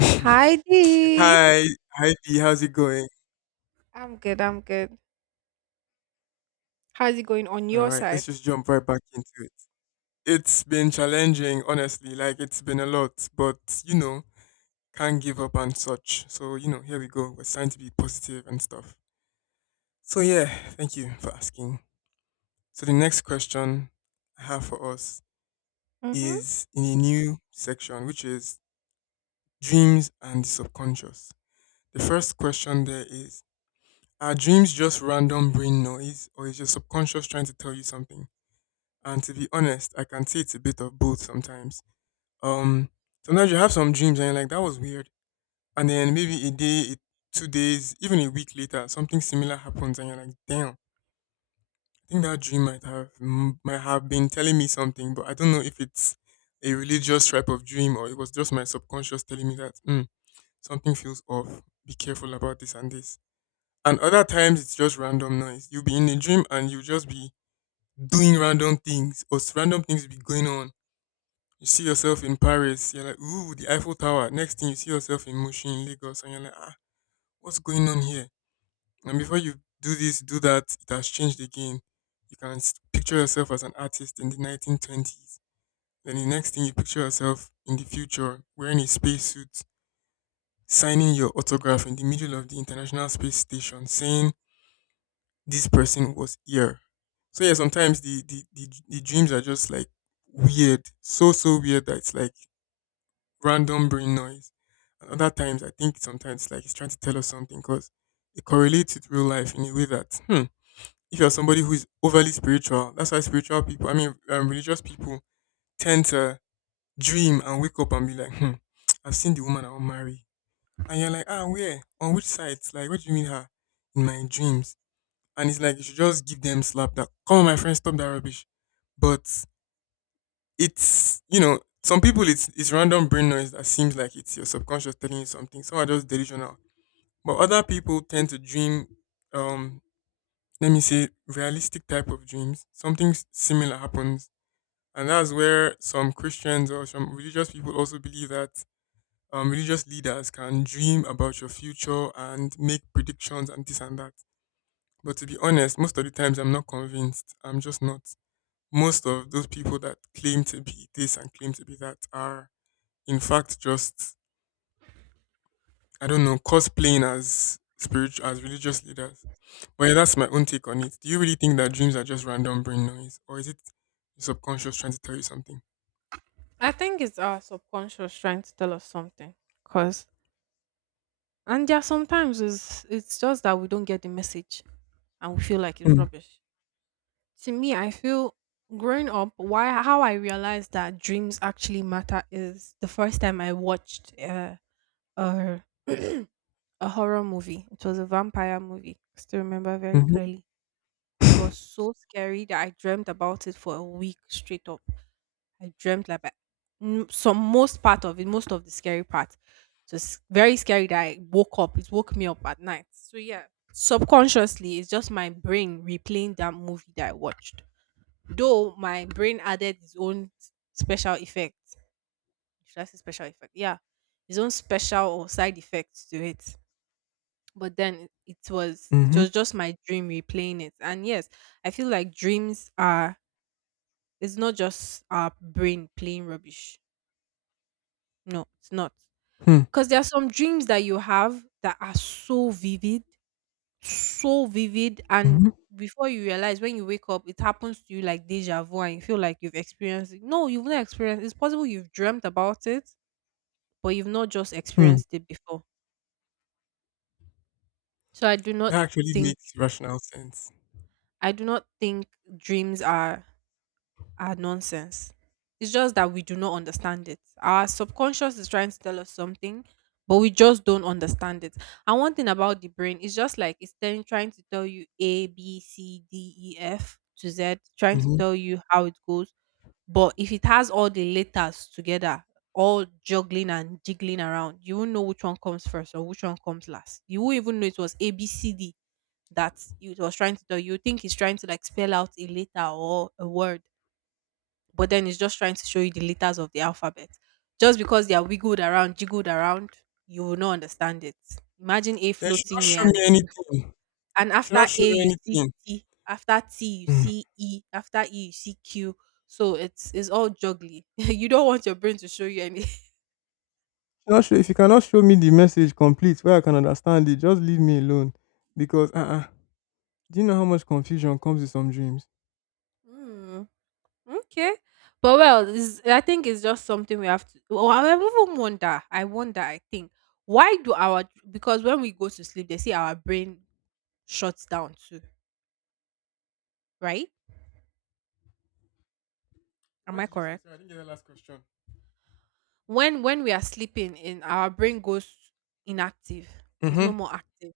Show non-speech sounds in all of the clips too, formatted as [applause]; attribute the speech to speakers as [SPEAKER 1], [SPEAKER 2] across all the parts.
[SPEAKER 1] [laughs] Hi,
[SPEAKER 2] Hi Dee.
[SPEAKER 1] hi B, how's it going?
[SPEAKER 2] I'm good. How's it going on
[SPEAKER 1] All
[SPEAKER 2] your
[SPEAKER 1] right,
[SPEAKER 2] side?
[SPEAKER 1] let's just jump right back into it. It's been challenging, honestly. Like it's been a lot, but you know, can't give up and such. So you know, here we go. We're trying to be positive and stuff. So yeah, thank you for asking. So the next question I have for us
[SPEAKER 2] Mm-hmm.
[SPEAKER 1] is in a new section, which is dreams and the subconscious. The first question there is: Are dreams just random brain noise, or is your subconscious trying to tell you something? And to be honest, I can say it's a bit of both sometimes. Um, Sometimes you have some dreams and you're like, that was weird. And then maybe a day, 2 days, even a week later, something similar happens and you're like, damn, I think that dream might have might have been telling me something, but I don't know if it's a religious type of dream or it was just my subconscious telling me that something feels off. Be careful about this and this. And other times it's just random noise. You'll be in a dream and you'll just be doing random things or random things will be going on. You see yourself in Paris, you're like, ooh, the Eiffel Tower. Next thing you see yourself in Mushin, Lagos, and you're like, ah, what's going on here? And before you do this, do that, it has changed again. You can picture yourself as an artist in the 1920s. Then the next thing you picture yourself in the future, wearing a spacesuit, signing your autograph in the middle of the International Space Station, saying this person was here. So yeah, sometimes the dreams are just like weird, so weird that it's like random brain noise. And other times, I think sometimes it's like it's trying to tell us something because it correlates with real life in a way that, hmm, if you're somebody who is overly spiritual, that's why spiritual people, I mean, religious people tend to dream and wake up and be like, hmm, I've seen the woman I will marry. And you're like, ah, where? On which side? Like, what do you mean her? In my dreams. And it's like, you should just give them slap that, come on, my friend, stop that rubbish. But it's, you know, some people it's random brain noise that seems like it's your subconscious telling you something. Some are just delusional, but other people tend to dream. Um, Let me say realistic type of dreams. Something similar happens, and that's where some Christians or some religious people also believe that religious leaders can dream about your future and make predictions and this and that. But to be honest, most of the times I'm not convinced. I'm just not. Most of those people that claim to be this and claim to be that are in fact just, I don't know, cosplaying as spiritual, as religious leaders. Well, yeah, that's my own take on it. Do you really think that dreams are just random brain noise, or is it your subconscious trying to tell you something?
[SPEAKER 2] I think it's our subconscious trying to tell us something. Cause and there are sometimes it's just that we don't get the message and we feel like it's
[SPEAKER 1] Hmm.
[SPEAKER 2] rubbish. To me, I feel growing up, why how I realized that dreams actually matter is the first time I watched a [clears throat] a horror movie. It was a vampire movie. I still remember very
[SPEAKER 1] Mhm.
[SPEAKER 2] clearly. It was
[SPEAKER 1] Mhm. [laughs]
[SPEAKER 2] so scary that I dreamt about it for a week straight up. I dreamt like some most part of it, most of the scary part. So it's very scary that I woke up. It woke me up at night. So yeah, subconsciously, it's just my brain replaying that movie that I watched. Though my brain added its own special effect. Should I say special effect? Yeah, its own special or side effects to it. But then it was just my dream replaying it. And yes, I feel like dreams are it's not just our brain playing rubbish. No, it's not.
[SPEAKER 1] Hmm.
[SPEAKER 2] Because there are some dreams that you have that are so vivid, so vivid. And
[SPEAKER 1] Mhm.
[SPEAKER 2] before you realize, when you wake up, it happens to you like deja vu and you feel like you've experienced it. No, you've not experienced it's possible you've dreamt about it, but you've not just
[SPEAKER 1] Hmm.
[SPEAKER 2] experienced it before. So
[SPEAKER 1] That actually
[SPEAKER 2] think,
[SPEAKER 1] makes rational sense.
[SPEAKER 2] I do not think dreams are nonsense. It's just that we do not understand it. Our subconscious is trying to tell us something, but we just don't understand it. And one thing about the brain is just like it's telling, trying to tell you A, B, C, D, E, F to Z, trying to
[SPEAKER 1] Mhm.
[SPEAKER 2] tell you how it goes. But if it has all the letters together, all juggling and jiggling around, you won't know which one comes first or which one comes last. You won't even know it was A, B, C, D that it was trying to tell you. You think it's trying to like spell out a letter or a word, but then it's just trying to show you the letters of the alphabet. Just because they are wiggled around, jiggled around, you will not understand it. Imagine A
[SPEAKER 1] Then should not
[SPEAKER 2] floating
[SPEAKER 1] show
[SPEAKER 2] here,
[SPEAKER 1] me
[SPEAKER 2] and
[SPEAKER 1] anything. You should
[SPEAKER 2] after
[SPEAKER 1] not show
[SPEAKER 2] A
[SPEAKER 1] me
[SPEAKER 2] you see
[SPEAKER 1] anything.
[SPEAKER 2] T, after T you
[SPEAKER 1] Mm.
[SPEAKER 2] see E, after E you see Q. So it's all juggly. [laughs] You don't want your brain to show you any.
[SPEAKER 1] Not sure if you cannot show me the message complete where I can understand it, just leave me alone. Because do you know how much confusion comes with some dreams?
[SPEAKER 2] Mm, okay. But well, it's, I think it's just something we have to. Well, I even wonder. I wonder. I think why do our because when we go to sleep, they say our brain shuts down too, right? Am
[SPEAKER 1] What
[SPEAKER 2] I
[SPEAKER 1] did you say?
[SPEAKER 2] correct?
[SPEAKER 1] Sorry, I didn't get the last question.
[SPEAKER 2] When we are sleeping, in our brain goes inactive. It's no
[SPEAKER 1] Mm-hmm.
[SPEAKER 2] more active.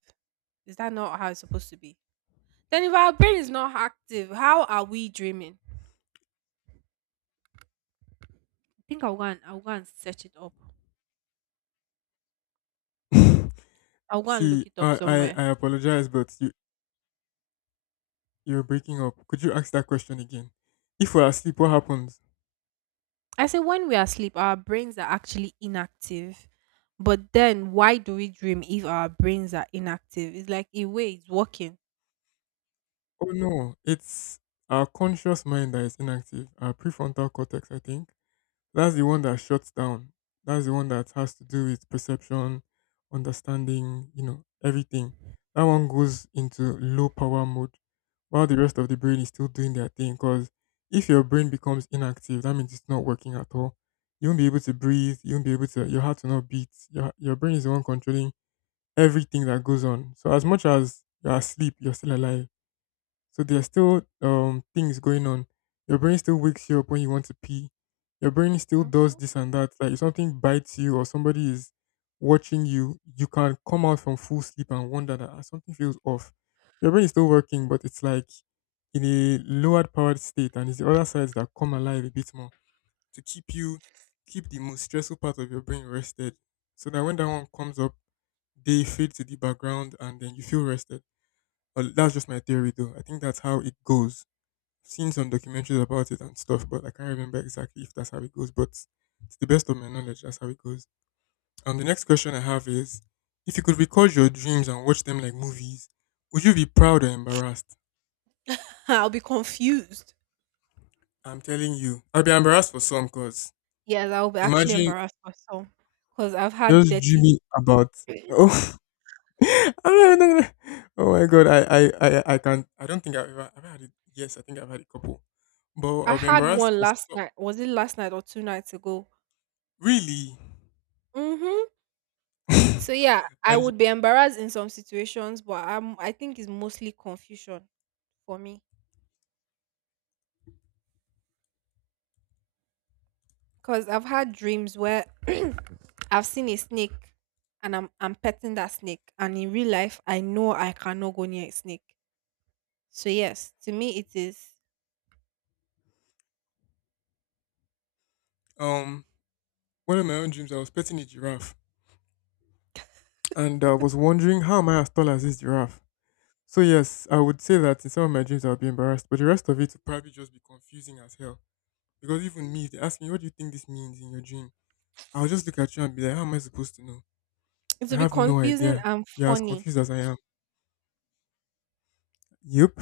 [SPEAKER 2] Is that not how it's supposed to be? Then if our brain is not active, how are we dreaming? I think I'll go and search it up.
[SPEAKER 1] [laughs]
[SPEAKER 2] I'll go and
[SPEAKER 1] See,
[SPEAKER 2] look it up
[SPEAKER 1] I,
[SPEAKER 2] somewhere.
[SPEAKER 1] I, I apologize, but you're breaking up. Could you ask that question again? If we're asleep, what happens?
[SPEAKER 2] I say when we are asleep, our brains are actually inactive. But then why do we dream if our brains are inactive? It's like a way it's working.
[SPEAKER 1] Oh no, it's our conscious mind that is inactive, our prefrontal cortex, I think. That's the one that shuts down. That's the one that has to do with perception, understanding, you know, everything. That one goes into low power mode while the rest of the brain is still doing their thing. Because if your brain becomes inactive, that means it's not working at all. You won't be able to breathe. You won't be able to, your heart will not beat. Your brain is the one controlling everything that goes on. So as much as you're asleep, you're still alive, so there are still things going on. Your brain still wakes you up when you want to pee. Your brain still does
[SPEAKER 2] Mhm.
[SPEAKER 1] this and that. Like if something bites you or somebody is watching you, you can come out from full sleep and wonder that, "Ah, something feels off." Your brain is still working, but it's like in a lowered powered state, and it's the other sides that come alive a bit more to keep you keep the most stressful part of your brain rested, so that when that one comes up, they fade to the background, and then you feel rested. But that's just my theory, though. I think that's how it goes, seen some documentaries about it and stuff, but I can't remember exactly if that's how it goes. But to the best of my knowledge, that's how it goes. And the next question I have is, if you could record your dreams and watch them like movies, would you be proud or embarrassed?
[SPEAKER 2] [laughs] I'll be confused.
[SPEAKER 1] I'm telling you, I'll be embarrassed for some because
[SPEAKER 2] Yes, I'll be actually
[SPEAKER 1] imagine
[SPEAKER 2] embarrassed for some because I've had
[SPEAKER 1] just
[SPEAKER 2] dirty.
[SPEAKER 1] dreaming about.
[SPEAKER 2] [clears throat]
[SPEAKER 1] Oh, [laughs] I'm not even gonna- oh my god, I can't. I don't think I've ever, I've had it. Yes, I think I've had a couple, but
[SPEAKER 2] I
[SPEAKER 1] I'll be
[SPEAKER 2] had
[SPEAKER 1] embarrassed
[SPEAKER 2] one
[SPEAKER 1] for
[SPEAKER 2] last
[SPEAKER 1] so,
[SPEAKER 2] night. Was it last night or two nights ago?
[SPEAKER 1] really.
[SPEAKER 2] Mm-hmm.
[SPEAKER 1] [laughs] and
[SPEAKER 2] So yeah, I would be embarrassed in some situations, but I think it's mostly confusion for me. Cause I've had dreams where [clears throat] I've seen a snake and I'm petting that snake. And in real life I know I cannot go near a snake. So yes, to me it is
[SPEAKER 1] um, one of my own dreams, I was petting a giraffe and I was wondering how am I as tall as this giraffe? So yes, I would say that in some of my dreams I'll be embarrassed, but the rest of it will probably just be confusing as hell. Because even me, if they ask me what do you think this means in your dream, I'll just look at you and be like, how am I supposed to know?
[SPEAKER 2] it
[SPEAKER 1] I
[SPEAKER 2] will be
[SPEAKER 1] have no
[SPEAKER 2] confusing
[SPEAKER 1] idea.
[SPEAKER 2] and
[SPEAKER 1] You're as
[SPEAKER 2] funny.
[SPEAKER 1] confused as I am. Yep.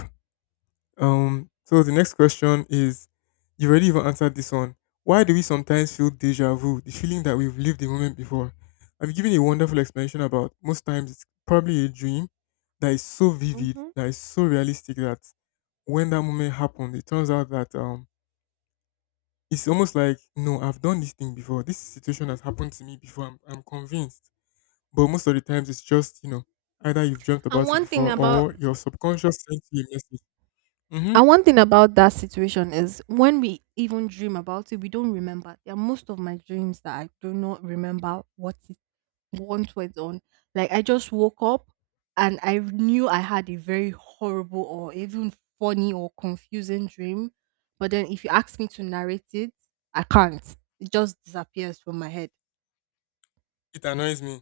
[SPEAKER 1] So the next question is, you already even answered this one. Why do we sometimes feel deja vu, the feeling that we've lived the moment before? I've given a wonderful explanation about most times it's probably a dream that is so vivid,
[SPEAKER 2] Hmm.
[SPEAKER 1] that is so realistic that when that moment happened, it turns out that it's almost like no, I've done this thing before. This situation has happened to me before. I'm convinced. But most of the times it's just, you know, either you've dreamt
[SPEAKER 2] And
[SPEAKER 1] about it
[SPEAKER 2] one thing
[SPEAKER 1] before
[SPEAKER 2] about
[SPEAKER 1] or your subconscious sent you a message. Mhm.
[SPEAKER 2] and one thing about that situation is when we even dream about it, we don't remember. There are most of my dreams that I do not remember what it once we're done. Like I just woke up and I knew I had a very horrible or even funny or confusing dream. But then if you ask me to narrate it, I can't. It just disappears from my head.
[SPEAKER 1] It annoys me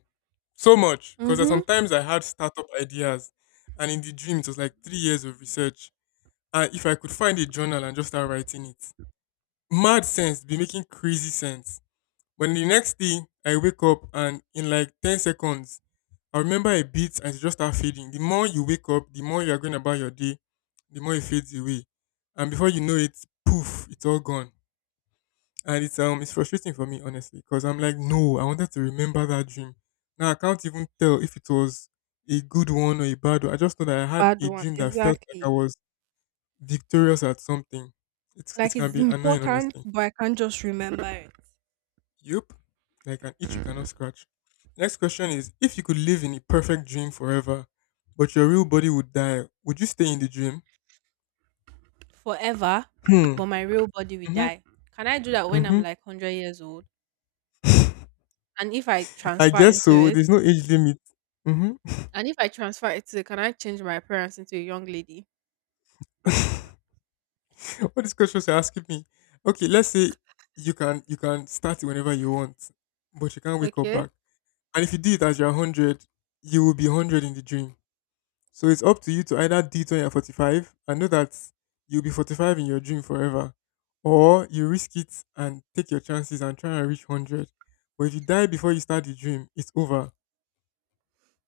[SPEAKER 1] so much because
[SPEAKER 2] Mm-hmm.
[SPEAKER 1] sometimes I had startup ideas, and in the dream, it was like 3 years of research. And if I could find a journal and just start writing it, mad sense be making crazy sense. But the next day I wake up and in like 10 seconds, I remember a bit and it just start fading. The more you wake up, the more you are going about your day, the more it fades away. And before you know it, poof, it's all gone, and it's frustrating for me, honestly, because I'm like, no, I wanted to remember that dream. Now I can't even tell if it was a good one or a bad one. I just know that I had
[SPEAKER 2] Bad
[SPEAKER 1] a
[SPEAKER 2] one,
[SPEAKER 1] dream that felt like I
[SPEAKER 2] exactly.
[SPEAKER 1] was victorious at something. It's,
[SPEAKER 2] Like
[SPEAKER 1] it can
[SPEAKER 2] it's
[SPEAKER 1] be annoying,
[SPEAKER 2] important,
[SPEAKER 1] honestly.
[SPEAKER 2] but I can't just remember it.
[SPEAKER 1] Yup. Like an itch you cannot scratch. Next question is, if you could live in a perfect dream forever but your real body would die, would you stay in the dream?
[SPEAKER 2] Forever,
[SPEAKER 1] Hmm.
[SPEAKER 2] but my real body will
[SPEAKER 1] Mm-hmm.
[SPEAKER 2] die. Can I do that when I'm
[SPEAKER 1] Mm-hmm.
[SPEAKER 2] like 100 years old? And if I
[SPEAKER 1] [laughs] I
[SPEAKER 2] transfer
[SPEAKER 1] guess
[SPEAKER 2] into
[SPEAKER 1] so,
[SPEAKER 2] it,
[SPEAKER 1] there's no age limit. Mm-hmm.
[SPEAKER 2] and if I transfer it to, can I change my appearance into a young lady?
[SPEAKER 1] [laughs] [laughs] All these questions you're asking me. Okay, let's say you can start it whenever you want, but you can't wake up
[SPEAKER 2] Okay.
[SPEAKER 1] back. And if you do it as you're 100, you will be 100 in the dream. So it's up to you to either do it when you're 45 and know that you'll be 45 in your dream forever. Or you risk it and take your chances and try and reach 100. But if you die before you start the dream, it's over.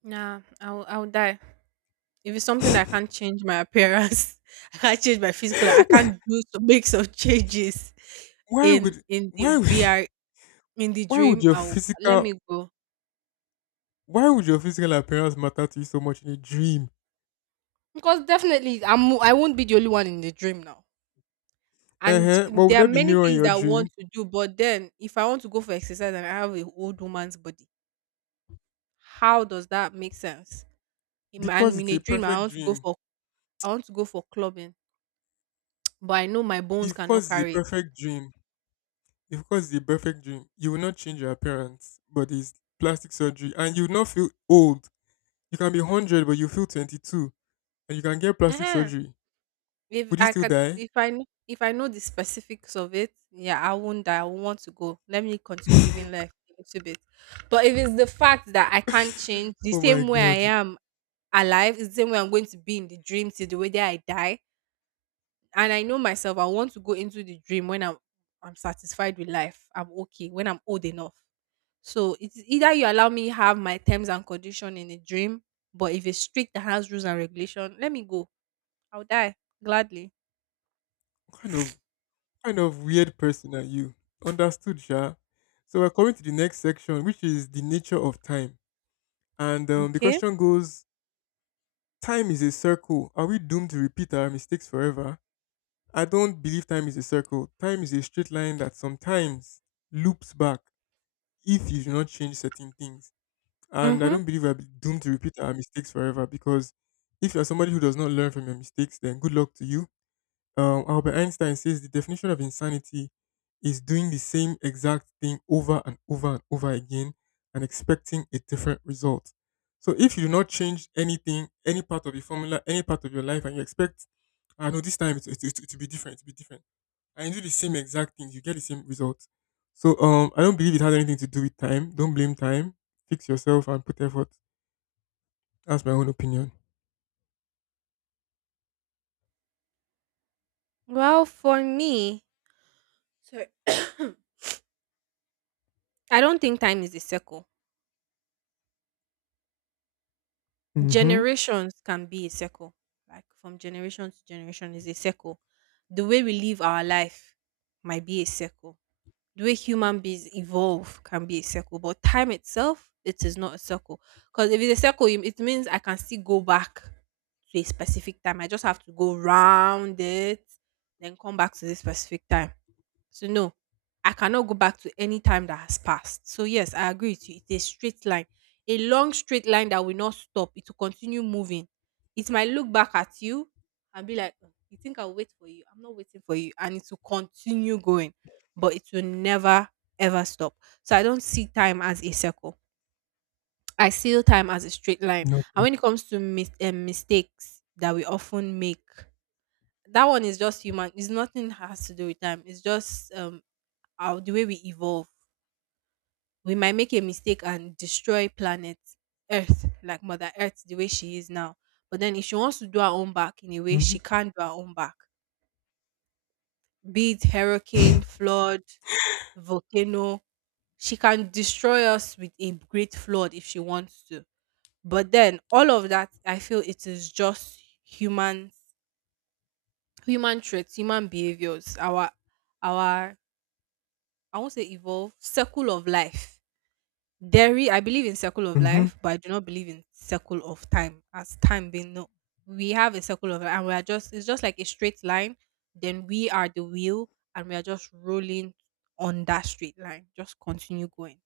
[SPEAKER 2] Nah, I will die. If it's something that I can't change my appearance, [laughs] I can't change my physical, I
[SPEAKER 1] [laughs]
[SPEAKER 2] can't do to make some changes
[SPEAKER 1] why
[SPEAKER 2] in
[SPEAKER 1] would
[SPEAKER 2] in
[SPEAKER 1] why
[SPEAKER 2] the
[SPEAKER 1] would
[SPEAKER 2] VR
[SPEAKER 1] [laughs]
[SPEAKER 2] in the
[SPEAKER 1] why would
[SPEAKER 2] dream.
[SPEAKER 1] your
[SPEAKER 2] I'll let
[SPEAKER 1] physical
[SPEAKER 2] me go.
[SPEAKER 1] why would your physical appearance matter to you so much in a dream?
[SPEAKER 2] Because definitely, I won't be the only one in the dream now. And
[SPEAKER 1] Uh-huh.
[SPEAKER 2] mm,
[SPEAKER 1] But would
[SPEAKER 2] there are
[SPEAKER 1] that be
[SPEAKER 2] many
[SPEAKER 1] mirror in
[SPEAKER 2] things
[SPEAKER 1] your
[SPEAKER 2] that I want
[SPEAKER 1] dream?
[SPEAKER 2] to do, but then if I want to go for exercise and I have an old woman's body, how does that make sense? In my, and
[SPEAKER 1] Because
[SPEAKER 2] in
[SPEAKER 1] it's
[SPEAKER 2] a
[SPEAKER 1] a
[SPEAKER 2] dream,
[SPEAKER 1] perfect dream.
[SPEAKER 2] I want to go for clubbing, but I know my bones cannot
[SPEAKER 1] Because it's a
[SPEAKER 2] carry
[SPEAKER 1] perfect dream. Because it's a perfect dream. You will not change your appearance, but it's plastic surgery. And you will not feel old. You can be 100, but you feel 22. And you can get plastic
[SPEAKER 2] it.
[SPEAKER 1] surgery.
[SPEAKER 2] If
[SPEAKER 1] Would you
[SPEAKER 2] I
[SPEAKER 1] still
[SPEAKER 2] can,
[SPEAKER 1] die?
[SPEAKER 2] if I know the specifics of it, yeah, I won't die. I will not want to go. Let me continue
[SPEAKER 1] [laughs]
[SPEAKER 2] living life a little bit. But if it's the fact that I can't change the
[SPEAKER 1] Oh my
[SPEAKER 2] same way
[SPEAKER 1] God.
[SPEAKER 2] I am alive, it's the same way I'm going to be in the dream till the way that I die, and I know myself, I want to go into the dream when I'm satisfied with life. I'm okay when I'm old enough. So it's either you allow me have my terms and condition in the dream, but if it's strict that has rules and regulation, let me go. I'll die gladly.
[SPEAKER 1] What kind of weird person are you? Understood, Sha. So we're coming to the next section, which is the nature of time. And the
[SPEAKER 2] Okay.
[SPEAKER 1] question goes, time is a circle. Are we doomed to repeat our mistakes forever? I don't believe time is a circle. Time is a straight line that sometimes loops back if you do not change certain things. And I
[SPEAKER 2] Mm-hmm.
[SPEAKER 1] don't believe we're doomed to repeat our mistakes forever because if you're somebody who does not learn from your mistakes, then good luck to you. Albert Einstein says the definition of insanity is doing the same exact thing over and over and over again and expecting a different result. So if you do not change anything, any part of your formula, any part of your life, and you expect, I know this time to be different, and you do the same exact thing, you get the same result. So I don't believe it has anything to do with time. Don't blame time. Fix yourself and put effort. That's my own opinion.
[SPEAKER 2] Well, for me, sorry. [coughs] I don't think time is a circle.
[SPEAKER 1] Mm-hmm.
[SPEAKER 2] Generations can be a circle. Like from generation to generation is a circle. The way we live our life might be a circle. The way human beings evolve can be a circle. But time itself, it is not a circle. Because if it's a circle, it means I can still go back to a specific time. I just have to go round it, then come back to this specific time. So no, I cannot go back to any time that has passed. So yes, I agree with you. It's a straight line, a long straight line that will not stop. It will continue moving. It might look back at you and be like, "Oh, you think I'll wait for you? I'm not waiting for you," and it will continue going, but it will never ever stop. So I don't see time as a circle. I see time as a straight line. And
[SPEAKER 1] Nothing.
[SPEAKER 2] when it comes to mistakes that we often make, that one is just human. It's nothing has to do with time. It's just our the way we evolve, we might make a mistake and destroy planet earth, like mother earth the way she is now. But then if she wants to do her own back, in a way
[SPEAKER 1] Mm-hmm.
[SPEAKER 2] she can do her own back, be it hurricane, flood, volcano, she can destroy us with a great flood if she wants to. But then all of that I feel it is just human, human traits, human behaviors, our I won't say evolve circle of life. There is, I believe in circle of
[SPEAKER 1] Mm-hmm.
[SPEAKER 2] life, but I do not believe in circle of time as time being no. We have a circle of life, and we are just it's just like a straight line. Then we are the wheel and we are just rolling on that straight line. Just continue going.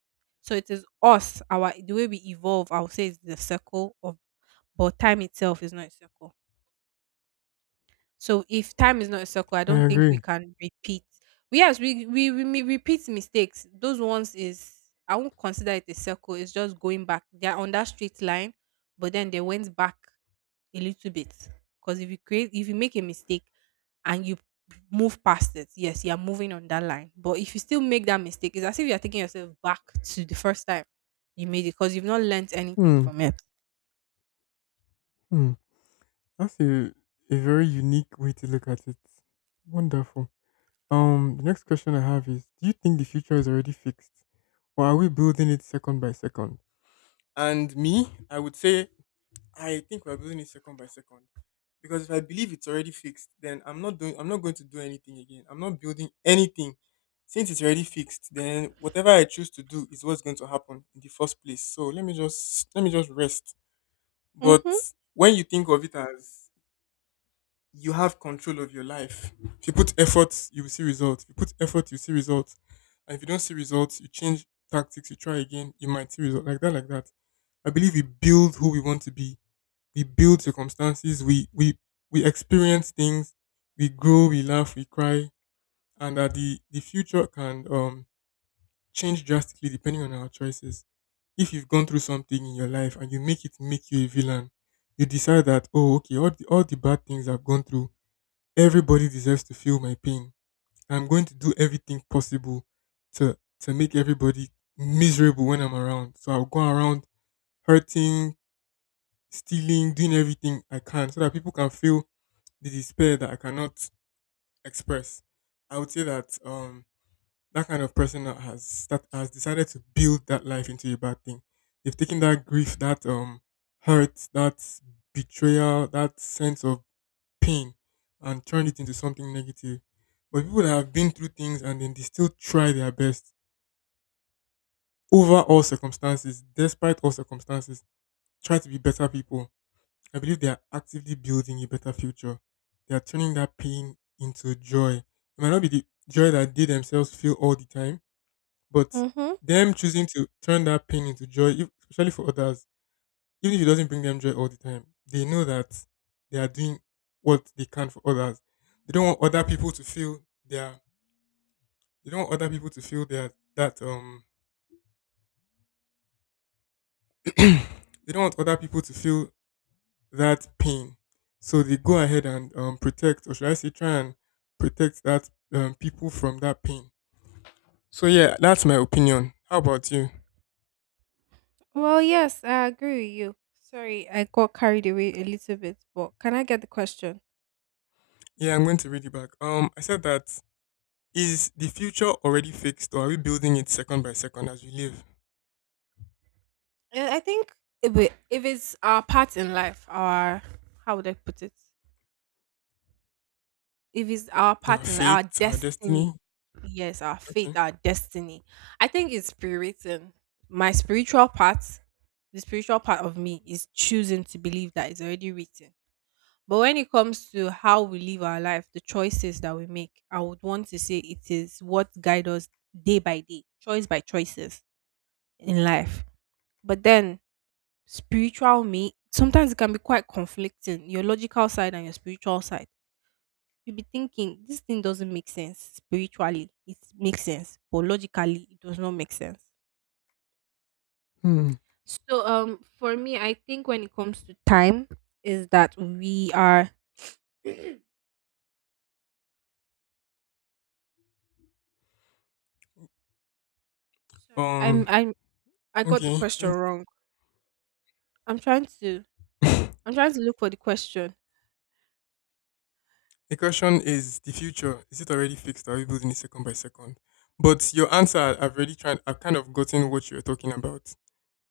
[SPEAKER 2] So it is us, our the way we evolve, I would say is the circle of but time itself is not a circle. So if time is not a circle, I
[SPEAKER 1] I
[SPEAKER 2] don't think we
[SPEAKER 1] agree.
[SPEAKER 2] can repeat. We, we may repeat mistakes. Those ones is I won't consider it a circle. It's just going back. They're on that straight line, but then they went back a little bit. Because if you create, if you make a mistake and you move past it, yes, you are moving on that line. But if you still make that mistake, it's as if you are taking yourself back to the first time you made it because you've not learnt anything
[SPEAKER 1] Hmm.
[SPEAKER 2] from it.
[SPEAKER 1] Hmm. That's a very unique way to look at it. Wonderful. The next question I have is, do you think the future is already fixed? Or are we building it second by second? And me, I would say I think we're building it second by second. Because if I believe it's already fixed, then I'm not going to do anything again. I'm not building anything. Since it's already fixed, then whatever I choose to do is what's going to happen in the first place. So let me just rest. But
[SPEAKER 2] Mm-hmm.
[SPEAKER 1] when you think of it as, you have control of your life. If you put effort, you will see results. If you put effort, you see results. And if you don't see results, you change tactics, you try again, you might see results. Like that, like that. I believe we build who we want to be. We build circumstances, we experience things, we grow, we laugh, we cry, and that the future can change drastically depending on our choices. If you've gone through something in your life and you make it make you a villain, you decide that, oh, okay, all the bad things I've gone through, everybody deserves to feel my pain. I'm going to do everything possible to make everybody miserable when I'm around. So I'll go around hurting, stealing, doing everything I can so that people can feel the despair that I cannot express. I would say that that kind of person that has decided to build that life into a bad thing. They've taken that grief, that hurt, that betrayal, that sense of pain, and turn it into something negative. But people that have been through things and then they still try their best over all circumstances, despite all circumstances, try to be better people. I believe they are actively building a better future. They are turning that pain into joy. It might not be the joy that they themselves feel all the time, but
[SPEAKER 2] Mm-hmm.
[SPEAKER 1] them choosing to turn that pain into joy, if- especially for others, even if it doesn't bring them joy all the time, they know that they are doing what they can for others. They don't want other people to feel their they don't want other people to feel their that they don't want other people to feel that pain. So they go ahead and protect, or should I say try and protect that people from that pain. So yeah, that's my opinion. How about you?
[SPEAKER 2] Well, yes, I agree with you. Sorry, I got carried away a little bit, but can I get the question?
[SPEAKER 1] Yeah, I'm going to read it back. I said that, is the future already fixed, or are we building it second by second as we live?
[SPEAKER 2] I think if it's our part in life, our how would I put it? If it's our
[SPEAKER 1] Our
[SPEAKER 2] part in our
[SPEAKER 1] fate, our destiny.
[SPEAKER 2] destiny, yes, our fate,
[SPEAKER 1] Okay.
[SPEAKER 2] our destiny. I think it's pre-written. My spiritual part, the spiritual part of me, is choosing to believe that it's already written. But when it comes to how we live our life, the choices that we make, I would want to say it is what guide us day by day, choice by choices in life. But then spiritual me, sometimes it can be quite conflicting, your logical side and your spiritual side. You'll be thinking this thing doesn't make sense spiritually. It makes sense, but logically it does not make sense.
[SPEAKER 1] Hmm.
[SPEAKER 2] So for me, I think when it comes to time is that we are [clears throat] sorry, I'm
[SPEAKER 1] Um.
[SPEAKER 2] I'm I got the
[SPEAKER 1] Okay.
[SPEAKER 2] question
[SPEAKER 1] Thank
[SPEAKER 2] wrong. I'm trying to
[SPEAKER 1] you.
[SPEAKER 2] I'm trying to look for the question.
[SPEAKER 1] [laughs] The question is: the future, is it already fixed? Are we building it second by second? But your answer, I've already tried. I've kind of gotten what you're talking about.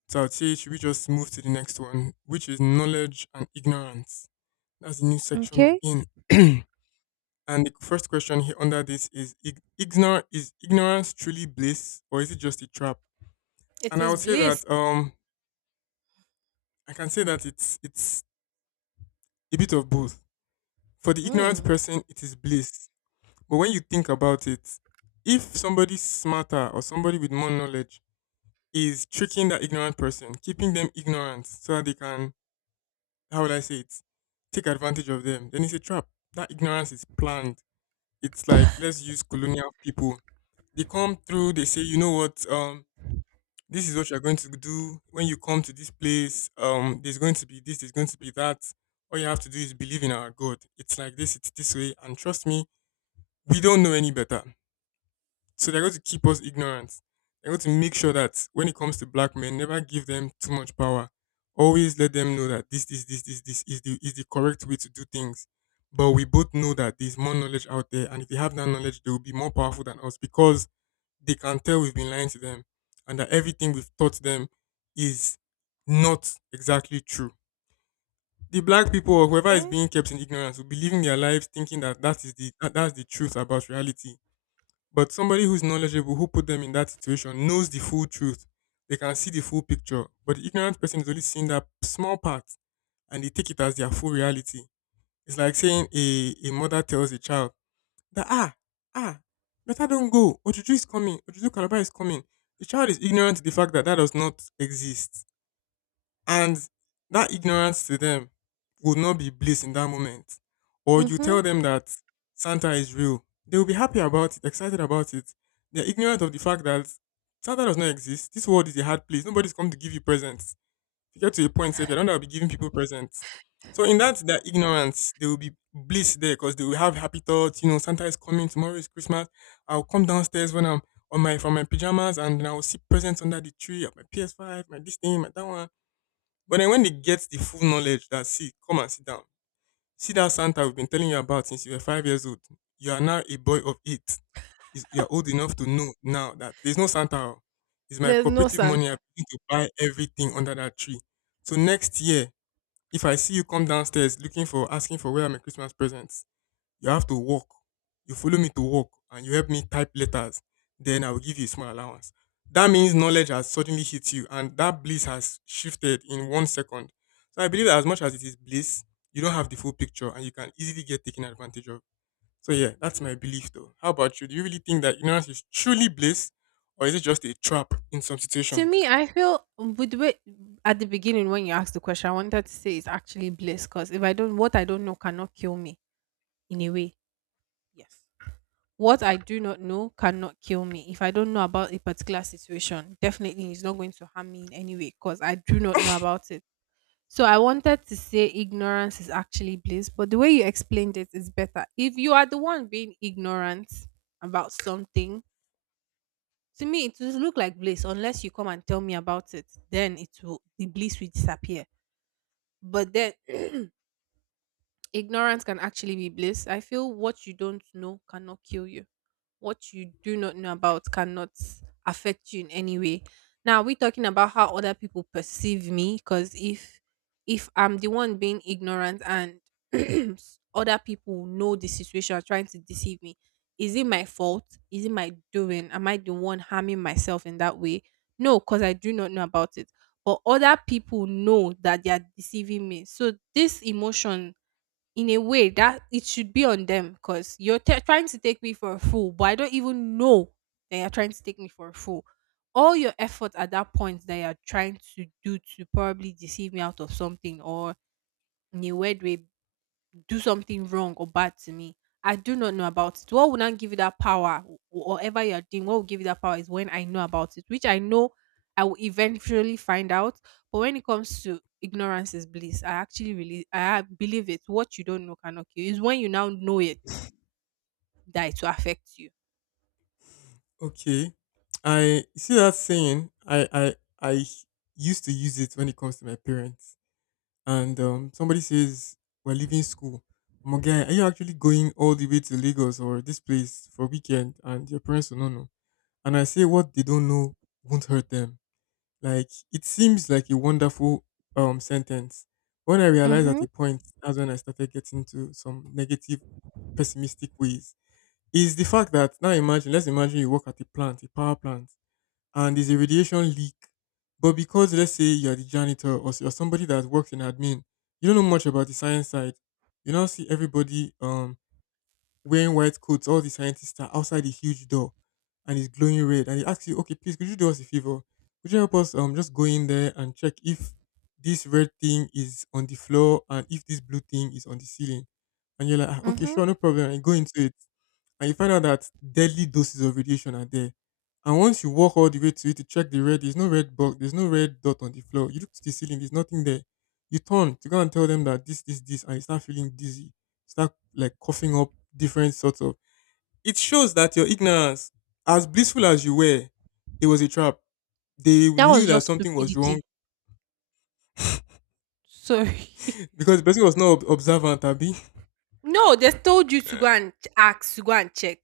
[SPEAKER 1] So I'd say, should we just move to the next one, which is knowledge and ignorance? That's the new section we're
[SPEAKER 2] Okay.
[SPEAKER 1] in. [clears throat] And the first question here under this is: is ignorance truly bliss, or is it just a trap?
[SPEAKER 2] It
[SPEAKER 1] And I
[SPEAKER 2] is
[SPEAKER 1] would say
[SPEAKER 2] bliss.
[SPEAKER 1] that I can say that it's a bit of both. For the ignorant
[SPEAKER 2] Mm.
[SPEAKER 1] person, it is bliss. But when you think about it, if somebody smarter or somebody with more knowledge is tricking that ignorant person, keeping them ignorant so that they can, how would I say it, take advantage of them, then it's a trap. That ignorance is planned. It's like, let's use colonial people. They come through, they say, you know what, this is what you're going to do when you come to this place. There's going to be this, there's going to be that. All you have to do is believe in our God. It's like this, it's this way. And trust me, we don't know any better. So they're going to keep us ignorant. They're going to make sure that when it comes to black men, never give them too much power. Always let them know that this is the correct way to do things. But we both know that there's more knowledge out there, and if they have that knowledge, they will be more powerful than us because they can tell we've been lying to them, and that everything we've taught them is not exactly true. The black people or whoever is
[SPEAKER 2] Okay.
[SPEAKER 1] being kept in ignorance will be living their lives thinking that that is the that, that's the truth about reality, but somebody who's knowledgeable, who put them in that situation, knows the full truth. They can see the full picture. But the ignorant person is only seeing that small part, and they take it as their full reality. It's like saying a mother tells a child that, ah, ah, better don't go. Ojuju is coming. Ojuju Calabar is coming. The child is ignorant to the fact that that does not exist, and that ignorance to them would not be bliss in that moment. Or you tell
[SPEAKER 2] Mm-hmm.
[SPEAKER 1] them that Santa is real, they will be happy about it, excited about it. They're ignorant of the fact that Santa does not exist. This world is a hard place. Nobody's come to give you presents. If you get to a point, say, if you don't, I'll be giving people presents. So in that, their ignorance, they will be bliss there because they will have happy thoughts. You know, Santa is coming. Tomorrow is Christmas. I'll come downstairs when I'm on my from my pajamas and I will see presents under the tree, of my PS5, my this thing, my that one, but then when they get the full knowledge that, see, come and sit down. See that Santa we've been telling you about since you were 5 years old. You are now a boy of 8. Is- You are old enough to know now that there's no Santa. Oh. It's my
[SPEAKER 2] There's no
[SPEAKER 1] cooperative money. I
[SPEAKER 2] Santa.
[SPEAKER 1] begin to buy everything under that tree. So next year, if I see you come downstairs looking for asking for, where are my Christmas presents, you have to walk. You follow me to work and you help me type letters. Then I will give you a small allowance. That means knowledge has suddenly hit you, and that bliss has shifted in 1 second. So I believe that as much as it is bliss, you don't have the full picture and you can easily get taken advantage of. So yeah, that's my belief though. How about you? Do you really think that ignorance is truly bliss, or is it just a trap in some
[SPEAKER 2] To
[SPEAKER 1] situations?
[SPEAKER 2] me, I feel with the way at the beginning when you asked the question, I wanted to say it's actually bliss because if I don't, what I don't know cannot kill me in a way. Yes. What I do not know cannot kill me. If I don't know about a particular situation, definitely it's not going to harm me in any way because I do not know about it. So I wanted to say ignorance is actually bliss, but the way you explained it is better. If you are the one being ignorant about something, to me it will look like bliss unless you come and tell me about it. Then it will the bliss will disappear. But then [clears throat] ignorance can actually be bliss. I feel what you don't know cannot kill you. What you do not know about cannot affect you in any way. Now, are we talking about how other people perceive me? Because if I'm the one being ignorant and [clears throat] other people know the situation are trying to deceive me, is it my fault? Is it my doing? Am I the one harming myself in that way? No, because I do not know about it. But other people know that they are deceiving me. So this emotion, in a way, that it should be on them because you're trying to take me for a fool, but I don't even know that you're trying to take me for a fool. All your efforts at that point that you're trying to do to probably deceive me out of something or in a weird way do something wrong or bad to me. I do not know about it. What would not give you that power, whatever you're doing, what will give you that power is when I know about it, which I know I will eventually find out. But when it comes to ignorance is bliss, I actually really I believe it. What you don't know cannot kill you. It's when you now know it that it will affect you.
[SPEAKER 1] Okay. I, you see that saying, I used to use it when it comes to my parents and somebody says we're leaving school. My guy, are you actually going all the way to Lagos or this place for weekend? And your parents will not know. And I say what they don't know won't hurt them. Like it seems like a wonderful sentence. When I realized at
[SPEAKER 2] Mm-hmm.
[SPEAKER 1] a point, that's when I started getting to some negative, pessimistic ways. Is the fact that now imagine, let's imagine you work at a plant, a power plant, and there's a radiation leak. But because let's say you're the janitor or you're somebody that works in admin, you don't know much about the science side. You now see everybody wearing white coats, all the scientists are outside the huge door and it's glowing red. And he asks you, okay, please could you do us a favor? Could you help us just go in there and check if this red thing is on the floor and if this blue thing is on the ceiling? And you're like, "Ah, okay,
[SPEAKER 2] Mm-hmm.
[SPEAKER 1] sure, no problem." And you go into it and you find out that deadly doses of radiation are there. And once you walk all the way to it to check the red, there's no red box, there's no red dot on the floor. You look to the ceiling, there's nothing there. You turn to go and tell them that, and you start feeling dizzy, start like coughing up different sorts of. It shows that your ignorance, as blissful as you were, it was a trap. They
[SPEAKER 2] That
[SPEAKER 1] knew
[SPEAKER 2] was
[SPEAKER 1] that
[SPEAKER 2] just
[SPEAKER 1] something was wrong
[SPEAKER 2] stupidity. Sorry. [laughs]
[SPEAKER 1] because the person was not observant, Abby.
[SPEAKER 2] No, they told you to go
[SPEAKER 1] [laughs]
[SPEAKER 2] and ask, to go and check.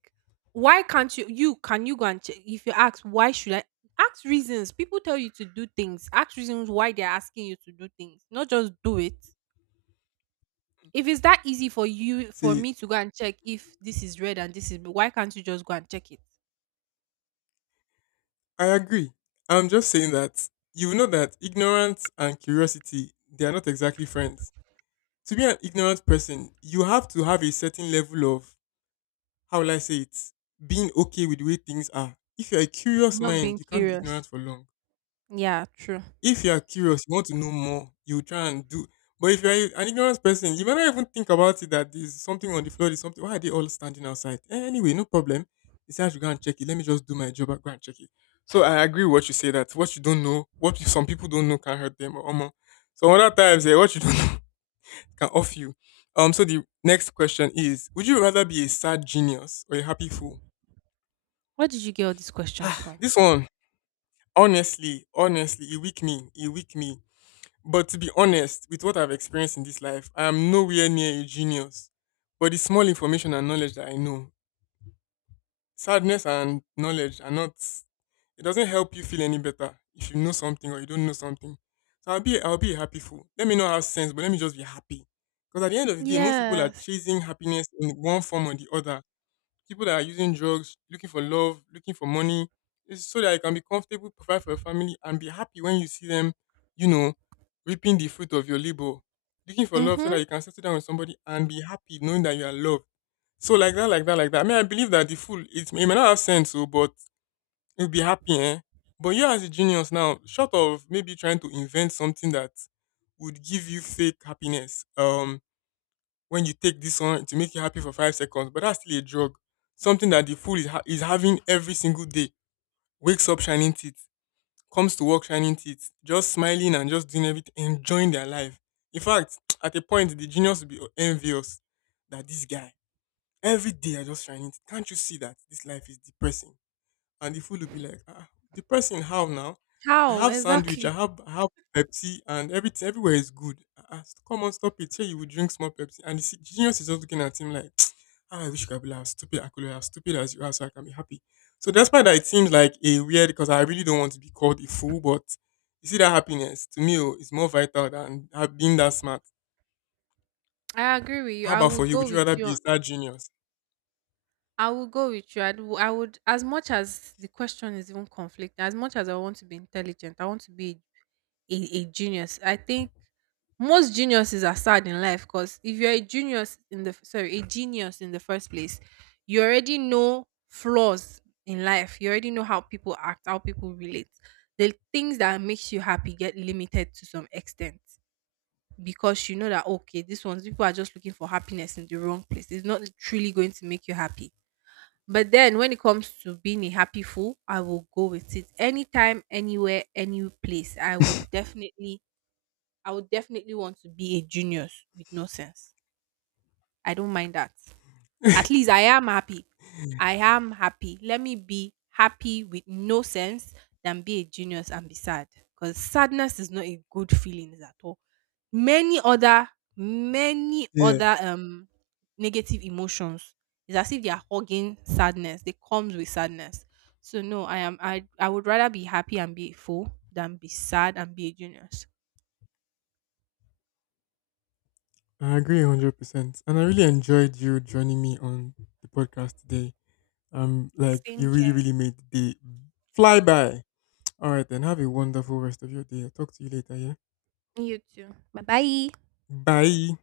[SPEAKER 2] Why can't you? Can you go and check? If you ask, why should I? Ask reasons. People tell you to do things. Ask reasons why they're asking you to do things. Not just do it. If it's that easy for you, for
[SPEAKER 1] See,
[SPEAKER 2] me to go and check if this is red and this is, blue, why can't you just go and check it?
[SPEAKER 1] I agree. I'm just saying that you know that ignorance and curiosity, they are not exactly friends. To be an ignorant person, you have to have a certain level of, how will I say it, being okay with the way things are. If you're a curious
[SPEAKER 2] Not
[SPEAKER 1] mind,
[SPEAKER 2] being
[SPEAKER 1] you can't be
[SPEAKER 2] curious.
[SPEAKER 1] ignorant for long.
[SPEAKER 2] Yeah, true.
[SPEAKER 1] If you are curious, you want to know more, you try and do. But if you're an ignorant person, you might not even think about it that there's something on the floor, there's something. Why are they all standing outside? Eh, anyway, no problem. They say I should go and check it. Let me just do my job and go and check it. So I agree with what you say that what you don't know, what you- some people don't know can hurt them. Or more. So other times, eh, what you don't [laughs] know can off you. So the next question is: would you rather be a sad genius or a happy fool?
[SPEAKER 2] Where did you get all these questions
[SPEAKER 1] [sighs]
[SPEAKER 2] from?
[SPEAKER 1] This one, honestly, it weak me. It weak me. But to be honest, with what I've experienced in this life, I am nowhere near a genius. But the small information and knowledge that I know, sadness and knowledge are not. It doesn't help you feel any better if you know something or you don't know something. So I'll be a happy fool. Let me not have sense, but let me just be happy. Because at the end of the day, most people are
[SPEAKER 2] Yes.
[SPEAKER 1] chasing happiness in one form or the other. People that are using drugs, looking for love, looking for money, is so that you can be comfortable, provide for your family, and be happy when you see them, you know, reaping the fruit of your labor. Looking for love so
[SPEAKER 2] Mm-hmm.
[SPEAKER 1] that you can settle down with somebody and be happy knowing that you are loved. So like that, like that, like that. I mean, I believe that the fool, it may not have sense, so, but you'll be happy, eh? But you as a genius now, short of maybe trying to invent something that would give you fake happiness, when you take this one to make you happy for 5 seconds, but that's still a drug. Something that the fool is, is having every single day. Wakes up shining teeth, comes to work shining teeth, just smiling and just doing everything, enjoying their life. In fact, [tsk] at a point, the genius will be envious that this guy, every day, I just shining teeth. Can't you see that this life is depressing? And the food will be like, ah, the person how now? I
[SPEAKER 2] How
[SPEAKER 1] have sandwich, I
[SPEAKER 2] exactly?
[SPEAKER 1] have I have Pepsi, and everything everywhere is good. Ah, ah, come on, stop it. Here you will drink small Pepsi, and the genius is just looking at him like, [tsk] ah, I wish I could be like as stupid. I could be as stupid as you are, so I can be happy. So that's why that it seems like a weird because I really don't want to be called a fool, but you see that happiness to me oh, is more vital than being that smart.
[SPEAKER 2] I agree with you.
[SPEAKER 1] How
[SPEAKER 2] I
[SPEAKER 1] about for
[SPEAKER 2] would
[SPEAKER 1] you? Would
[SPEAKER 2] go
[SPEAKER 1] you
[SPEAKER 2] with
[SPEAKER 1] rather be a
[SPEAKER 2] you.
[SPEAKER 1] star genius?
[SPEAKER 2] I will go with you. I'd, I would, as much as the question is even conflicting, as much as I want to be intelligent, I want to be a genius. I think most geniuses are sad in life because if you're a genius in the sorry, a genius in the first place, you already know flaws in life. You already know how people act, how people relate. The things that makes you happy get limited to some extent because you know that okay, this one's people are just looking for happiness in the wrong place. It's not truly going to make you happy. But then when it comes to being a happy fool, I will go with it. Anytime, anywhere, any place. I would definitely want to be a genius with no sense. I don't mind that. At least I am happy. I am happy. Let me be happy with no sense than be a genius and be sad. Because sadness is not a good feeling at all. Many other, many
[SPEAKER 1] Yeah,
[SPEAKER 2] other negative emotions. It's as if they are hugging sadness. They comes with sadness. So no, I am I would rather be happy and be a fool than be sad and be a genius.
[SPEAKER 1] I agree 100%. And I really enjoyed you joining me on the podcast today. Like
[SPEAKER 2] Same
[SPEAKER 1] you really,
[SPEAKER 2] here.
[SPEAKER 1] really made the day fly by. [tsk] All right, then have a wonderful rest of your day. I'll talk to you later. Yeah.
[SPEAKER 2] You too. Bye bye.
[SPEAKER 1] Bye.